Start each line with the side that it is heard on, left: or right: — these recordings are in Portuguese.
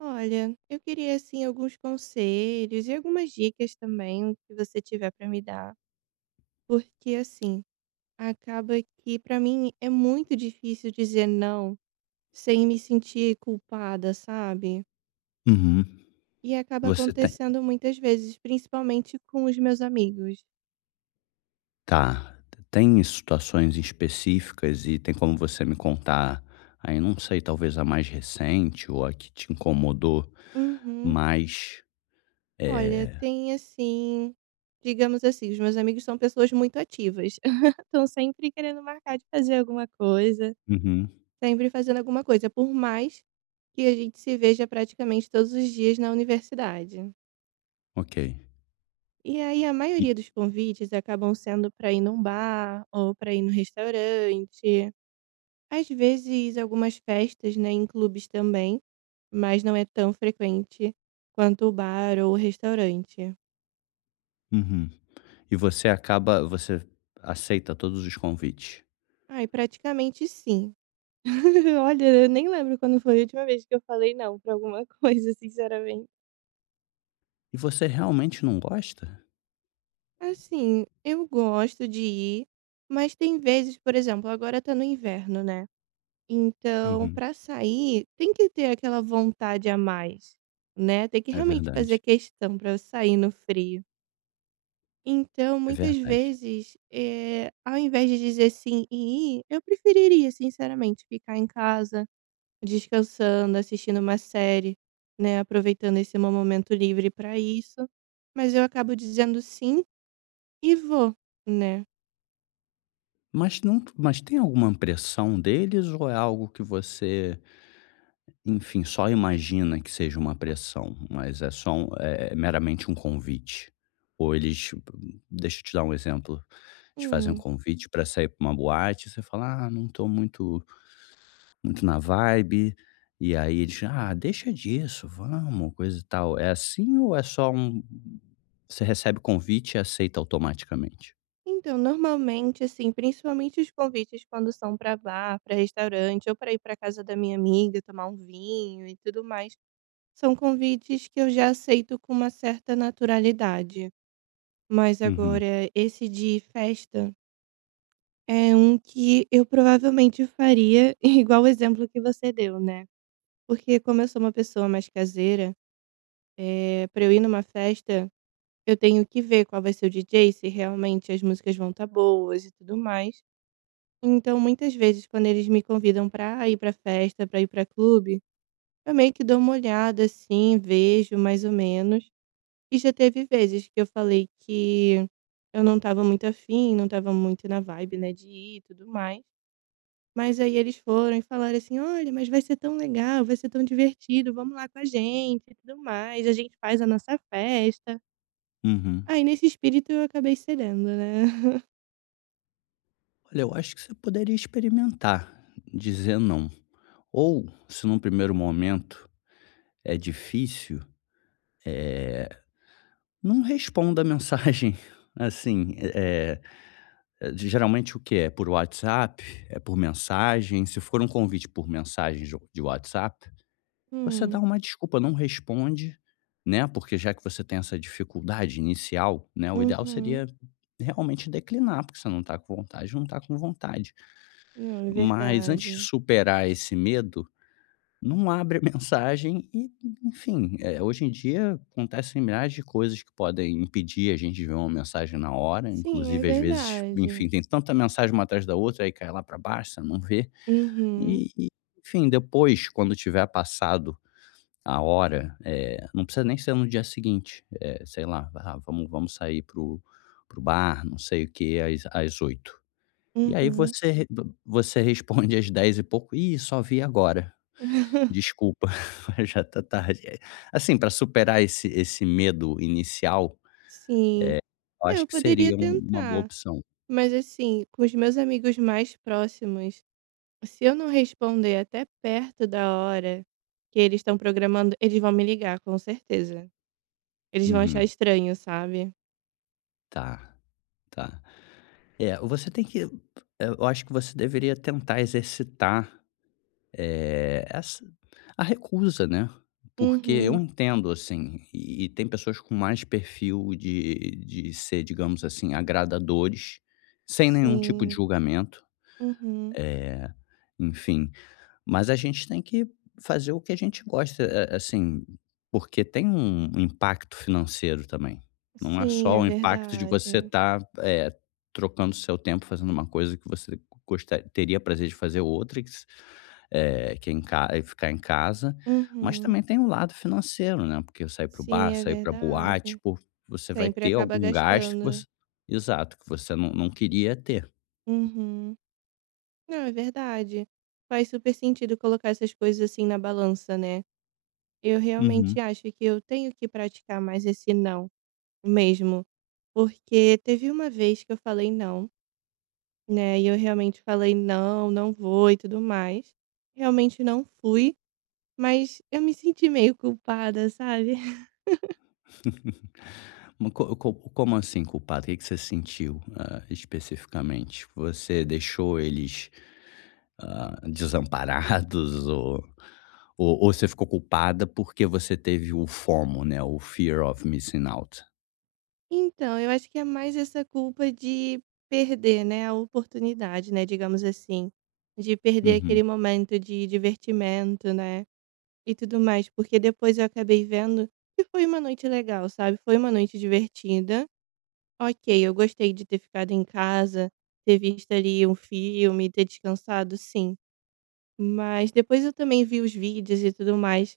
right: Olha, eu queria assim alguns conselhos e algumas dicas também que você tiver para me dar, porque assim, acaba que para mim é muito difícil dizer não sem me sentir culpada, sabe?
left: Uhum.
right: E acaba
left: Você tem
right: acontecendo muitas vezes, principalmente com os meus amigos.
left: Tá. Tem situações específicas e tem como você me contar, aí não sei, talvez a mais recente ou a que te incomodou
right: Uhum.
left: mais,
right: Olha,
left: eh
right: tem assim, digamos assim, os meus amigos são pessoas muito ativas. Estão sempre querendo marcar de fazer alguma coisa.
left: uhum,
right: Sempre fazendo alguma coisa, por mais que a gente se veja praticamente todos os dias na universidade.
left: ok.
right: E aí a
left: E
right: maioria dos convites acabam sendo para ir num bar ou para ir no restaurante, às vezes algumas festas, né, em clubes também, mas não é tão frequente quanto o bar ou o restaurante.
left: uhum. E você aceita todos os convites.
right: Ai, praticamente sim. Olha, eu nem lembro quando foi a última vez que eu falei não para alguma coisa, sinceramente.
left: E você realmente não gosta?
right: Assim, eu gosto de ir, mas tem vezes, por exemplo, agora tá no inverno, né? Então,
left: Uhum.
right: pra sair, tem que ter aquela vontade a mais, né? Tem que
left: É
right: realmente fazer
left: verdade,
right: questão pra eu sair no frio. Então,
left: é
right: muitas
left: verdade.
right: vezes, ao invés de dizer sim e ir, eu preferiria, sinceramente, ficar em casa, descansando, assistindo uma série, né? Aproveitando esse meu momento livre pra isso. Mas eu acabo dizendo sim e vou, né?
left: Mas não mas tem alguma pressão deles ou é algo que você enfim, só imagina que seja uma pressão, mas é só meramente um convite. Ou eles tipo, deixa eu te dar um exemplo, te fazem um
right: Hum.
left: convite para sair para uma boate, você fala: "Ah, não tô muito na vibe", e aí eles: "Ah, deixa disso, vamos", coisa e tal. É assim ou é só você recebe o convite e aceita automaticamente?
right: Então, normalmente, assim, principalmente os convites quando são para bar, para restaurante ou para ir para casa da minha amiga, tomar um vinho e tudo mais, são convites que eu já aceito com uma certa naturalidade. Mas
left: Uhum,
right: agora, esse de festa é um que eu provavelmente faria igual o exemplo que você deu, né? Porque como eu sou uma pessoa mais caseira, pra eu ir numa festa, eu tenho que ver qual vai ser o DJ, se realmente as músicas vão estar boas e tudo mais. Então, muitas vezes, quando eles me convidam pra ir pra festa, pra ir pra clube, eu meio que dou uma olhada, assim, vejo mais ou menos. E já teve vezes que eu falei que eu não estava muito afim, não estava muito na vibe, né, de ir e tudo mais. Mas aí eles foram e falaram assim: "Olha, mas vai ser tão legal, vai ser tão divertido, vamos lá com a gente e tudo mais, a gente faz a nossa festa".
left: uhum.
right: Aí, nesse espírito, eu acabei cedendo, né.
left: Olha, eu acho que você poderia experimentar dizer não. Ou, se num primeiro momento é difícil, eh, não responda a mensagem, assim, geralmente o que é? Por WhatsApp? É por mensagem? Se for um convite por mensagem de WhatsApp, você dá
right: Hum.
left: uma desculpa, não responde, né, porque já que você tem essa dificuldade inicial, né, o ideal
right: Uhum.
left: seria realmente declinar, porque você não está com vontade, não está com vontade.
right: Não, é
left: Mas antes de
right: verdade.
left: superar esse medo, não abre a mensagem e, enfim, hoje em dia acontecem milhares de coisas que podem impedir a gente de ver uma mensagem na hora,
right: Sim, é
left: inclusive às vezes, enfim,
right: verdade.
left: tem tanta mensagem uma atrás da outra, aí cai lá para baixo, você não vê.
right: Uhum,
left: E e, enfim, depois, quando tiver passado a hora, não precisa nem ser no dia seguinte, sei lá, ah, vamos sair pro o bar, não sei o que às 20. E aí
right: uhum.
left: você responde às 10 e pouco: "Ih, só vi agora". Desculpa, mas já tá tarde. É, assim, para superar esse medo inicial,
right: Sim.
left: eu
right: É, eu
left: acho que
right: poderia
left: seria uma boa
right: tentar,
left: opção.
right: mas, assim, com os meus amigos mais próximos, se eu não responder até perto da hora que eles estão programando, eles vão me ligar, com certeza. Eles vão achar
left: Uhum.
right: estranho, sabe.
left: Tá, tá. É, você tem que eu acho que você deveria tentar exercitar, essa a recusa, né, porque eu
right: Uhum,
left: entendo, assim, e tem pessoas com mais perfil de ser, digamos assim, agradadores, sem nenhum tipo de
right: sim.
left: julgamento,
right: Uhum.
left: enfim. Mas a gente tem que fazer o que a gente gosta, a assim, porque tem um impacto financeiro também. Não é
right: Sim,
left: só
right: é
left: o impacto de você
right: verdade.
left: estar, trocando seu tempo fazendo uma coisa que você gostaria, teria prazer de fazer outra, que é em ca é ficar em casa, mas
right: Uhum.
left: também tem o lado financeiro, né, porque sair para o
right: Sim,
left: bar,
right: é
left: sair para boate,
right: verdade.
left: pô, você vai
right: Sempre
left: ter
right: acaba
left: algum gasto que
right: gastando.
left: você exato, que você não queria ter.
right: Uhum. Não, é verdade. Faz super sentido colocar essas coisas assim na balança, né? Eu
left: Uhum.
right: realmente acho que eu tenho que praticar mais esse não mesmo. Porque teve uma vez que eu falei não, né? E eu realmente falei não, não vou e tudo mais. Realmente não fui, mas eu me senti meio culpada, sabe?
left: Mas co co como assim culpado? O que que você sentiu, ah, especificamente? Você deixou eles, ah, desamparados ou ou você ficou culpada porque você teve o FOMO, né, o Fear of Missing Out?
right: Então, eu acho que é mais essa culpa de perder, né? A oportunidade, né? Digamos assim. De perder aquele
left: Uhum,
right: momento de divertimento, né? E tudo mais, porque depois eu acabei vendo que foi uma noite legal, sabe, foi uma noite divertida. Ok, eu gostei de ter ficado em casa, ter visto ali um filme, ter descansado, sim. Mas depois eu também vi os vídeos e tudo mais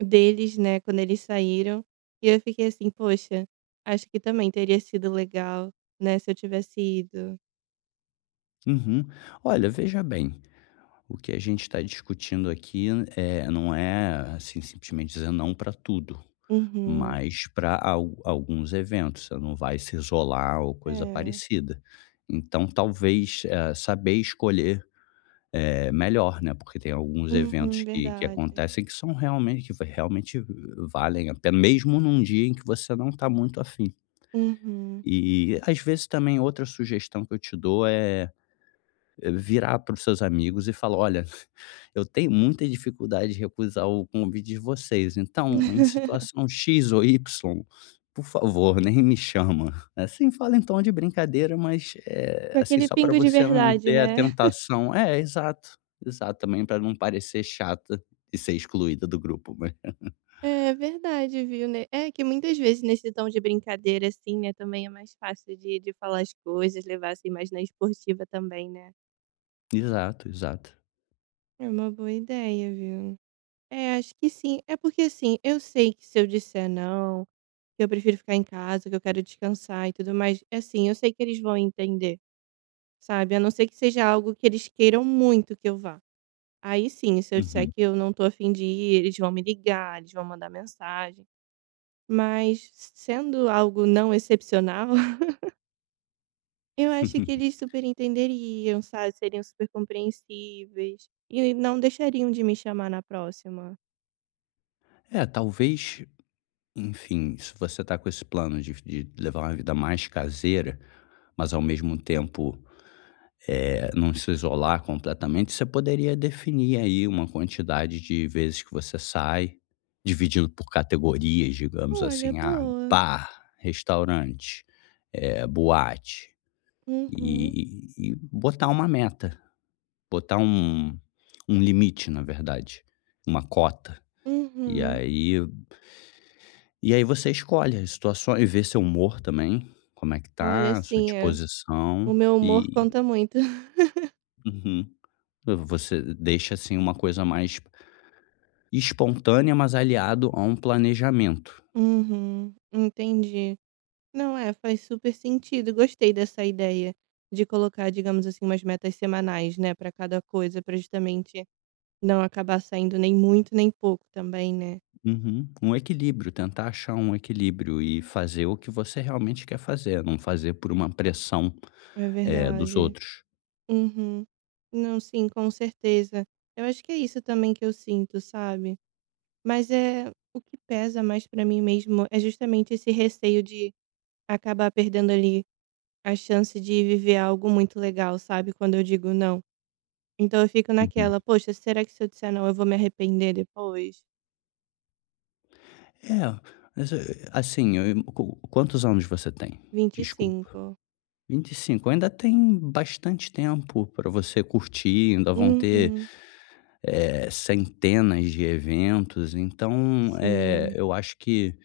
right: deles, né, quando eles saíram, e eu fiquei assim: "Poxa, acho que também teria sido legal, né, se eu tivesse ido".
left: uhum. Olha, veja bem, o que a gente está discutindo aqui, não é, assim, simplesmente dizer não para tudo,
right: Uhum.
left: mas para alguns eventos, você não vai se isolar ou coisa
right: É.
left: parecida. Então talvez, saber escolher é melhor, né, porque tem alguns
right: Uhum,
left: eventos que
right: verdade.
left: acontecem que são realmente realmente valem a pena, mesmo num dia em que você não está muito afim.
right: Uhum.
left: E às vezes também outra sugestão que eu te dou é virar para os seus amigos e falar: "Olha, eu tenho muita dificuldade de recusar o convite de vocês, então, em situação X ou Y, por favor, nem me chama". Assim, fala em tom de brincadeira, mas,
right: Com
left: assim,
right: aquele
left: só para
right: pingo de
left: você não
right: verdade,
left: ter a
right: né?
left: tentação é, exato, exato, também para não parecer chata e ser excluída do grupo, mas
right: É verdade, viu, né. É que muitas vezes nesse tom de brincadeira, assim, né, também é mais fácil de falar as coisas, levar, assim, mais na esportiva também, né.
left: Exato, exato.
right: É uma boa ideia, viu. É, acho que sim. É porque, assim, eu sei que se eu disser não, que eu prefiro ficar em casa, que eu quero descansar e tudo mais, é assim, eu sei que eles vão entender, sabe, a não ser que seja algo que eles queiram muito que eu vá. Aí sim, se eu disser
left: Uhum.
right: que eu não tô a fim de ir, eles vão me ligar, eles vão mandar mensagem. Mas sendo algo não excepcional, eu acho que eles super entenderiam, sabe, seriam super compreensíveis e não deixariam de me chamar na próxima.
left: É, talvez enfim, se você está com esse plano de levar uma vida mais caseira, mas ao mesmo tempo, não se isolar completamente, você poderia definir aí uma quantidade de vezes que você sai, dividindo por categorias, digamos
right: Olha,
left: assim, ah,
right: boa.
left: bar, restaurante, boate,
right: Uhum,
left: e botar uma meta, botar um um limite, na verdade, uma cota. E
right: uhum.
left: aí E aí você escolhe as situações e vê seu humor também, como é que
right: Olha,
left: tá, sua
right: assim, é, o
left: disposição
right: meu humor
left: e
right: conta muito.
left: uhum. Você deixa, assim, uma coisa mais espontânea, mas aliado a um planejamento.
right: Uhum, entendi. Não é, faz super sentido. Gostei dessa ideia de colocar, digamos assim, umas metas semanais, né, para cada coisa, para justamente não acabar saindo nem muito nem pouco também, né?
left: Uhum. Um equilíbrio, tentar achar um equilíbrio e fazer o que você realmente quer fazer, não fazer por uma pressão,
right: É
left: dos
right: verdade.
left: outros.
right: Uhum. Não, sim, com certeza. Eu acho que é isso também que eu sinto, sabe? Mas é o que pesa mais pra mim mesmo é justamente esse receio de acabar perdendo ali a chance de viver algo muito legal, sabe? Quando eu digo não. Então eu fico
left: Uhum.
right: naquela, poxa, será que se eu disser não eu vou me arrepender depois?
left: É, mas, assim, eu qu quantos anos você tem? Desculpa.
right: 25.
left: 25, ainda tem bastante tempo para você curtir, ainda vão ter,
right: Uhum.
left: centenas de eventos, então,
right: Sim,
left: eu acho que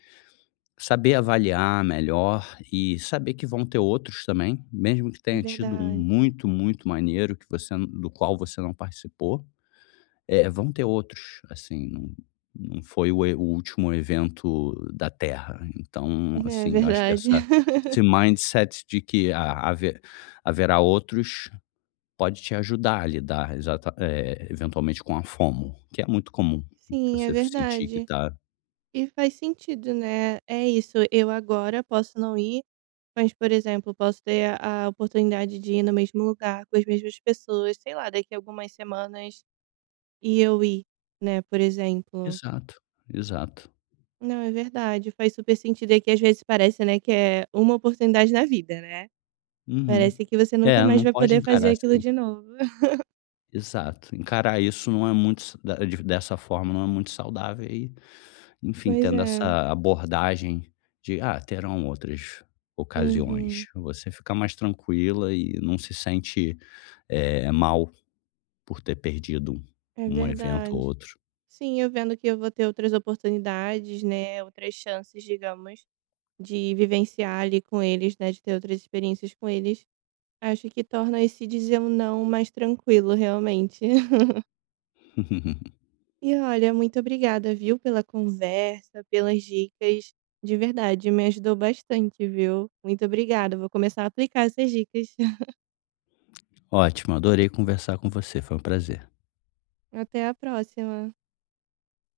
left: saber avaliar melhor e saber que vão ter outros também, mesmo que
right: é
left: tenha tido um
right: verdade.
left: muito, muito maneiro que você do qual você não participou, é, vão ter outros, assim, não foi o último evento da Terra. Então,
right: É
left: assim, eu acho que
right: verdade.
left: essa esse mindset de que ha haver haverá outros, pode te ajudar a lidar eventualmente com a FOMO, que é muito comum,
right: Sim, é
left: você sentir que
right: verdade.
left: tá
right: E faz sentido, né. É isso, eu agora posso não ir, mas, por exemplo, posso ter a oportunidade de ir no mesmo lugar, com as mesmas pessoas, sei lá, daqui a algumas semanas e eu ir, né, por exemplo.
left: exato, exato.
right: Não, é verdade, faz super sentido. É que às vezes parece, né, que é uma oportunidade na vida, né.
left: Uhum.
right: Parece que você nunca
left: É,
right: mais
left: não
right: vai
left: pode
right: poder fazer
left: encarar
right: aquilo
left: assim
right: de novo.
left: exato. Encarar isso não é muito sa da de dessa forma não é muito saudável e enfim,
right: Pois
left: tendo
right: é.
left: essa abordagem de: "Ah, terão outras
right: Uhum.
left: ocasiões". Você fica mais tranquila e não se sente, mal por ter perdido
right: É
left: um evento ou
right: verdade.
left: outro.
right: Sim, eu vendo que eu vou ter outras oportunidades, né, outras chances, digamos. De vivenciar ali com eles, né, de ter outras experiências com eles, acho que torna esse dizer um não mais tranquilo realmente. E olha, muito obrigada, viu, pela conversa, pelas dicas, de verdade, me ajudou bastante, viu. Muito obrigada, vou começar a aplicar essas dicas.
left: Ótimo, adorei conversar com você, foi um prazer.
right: Até a próxima.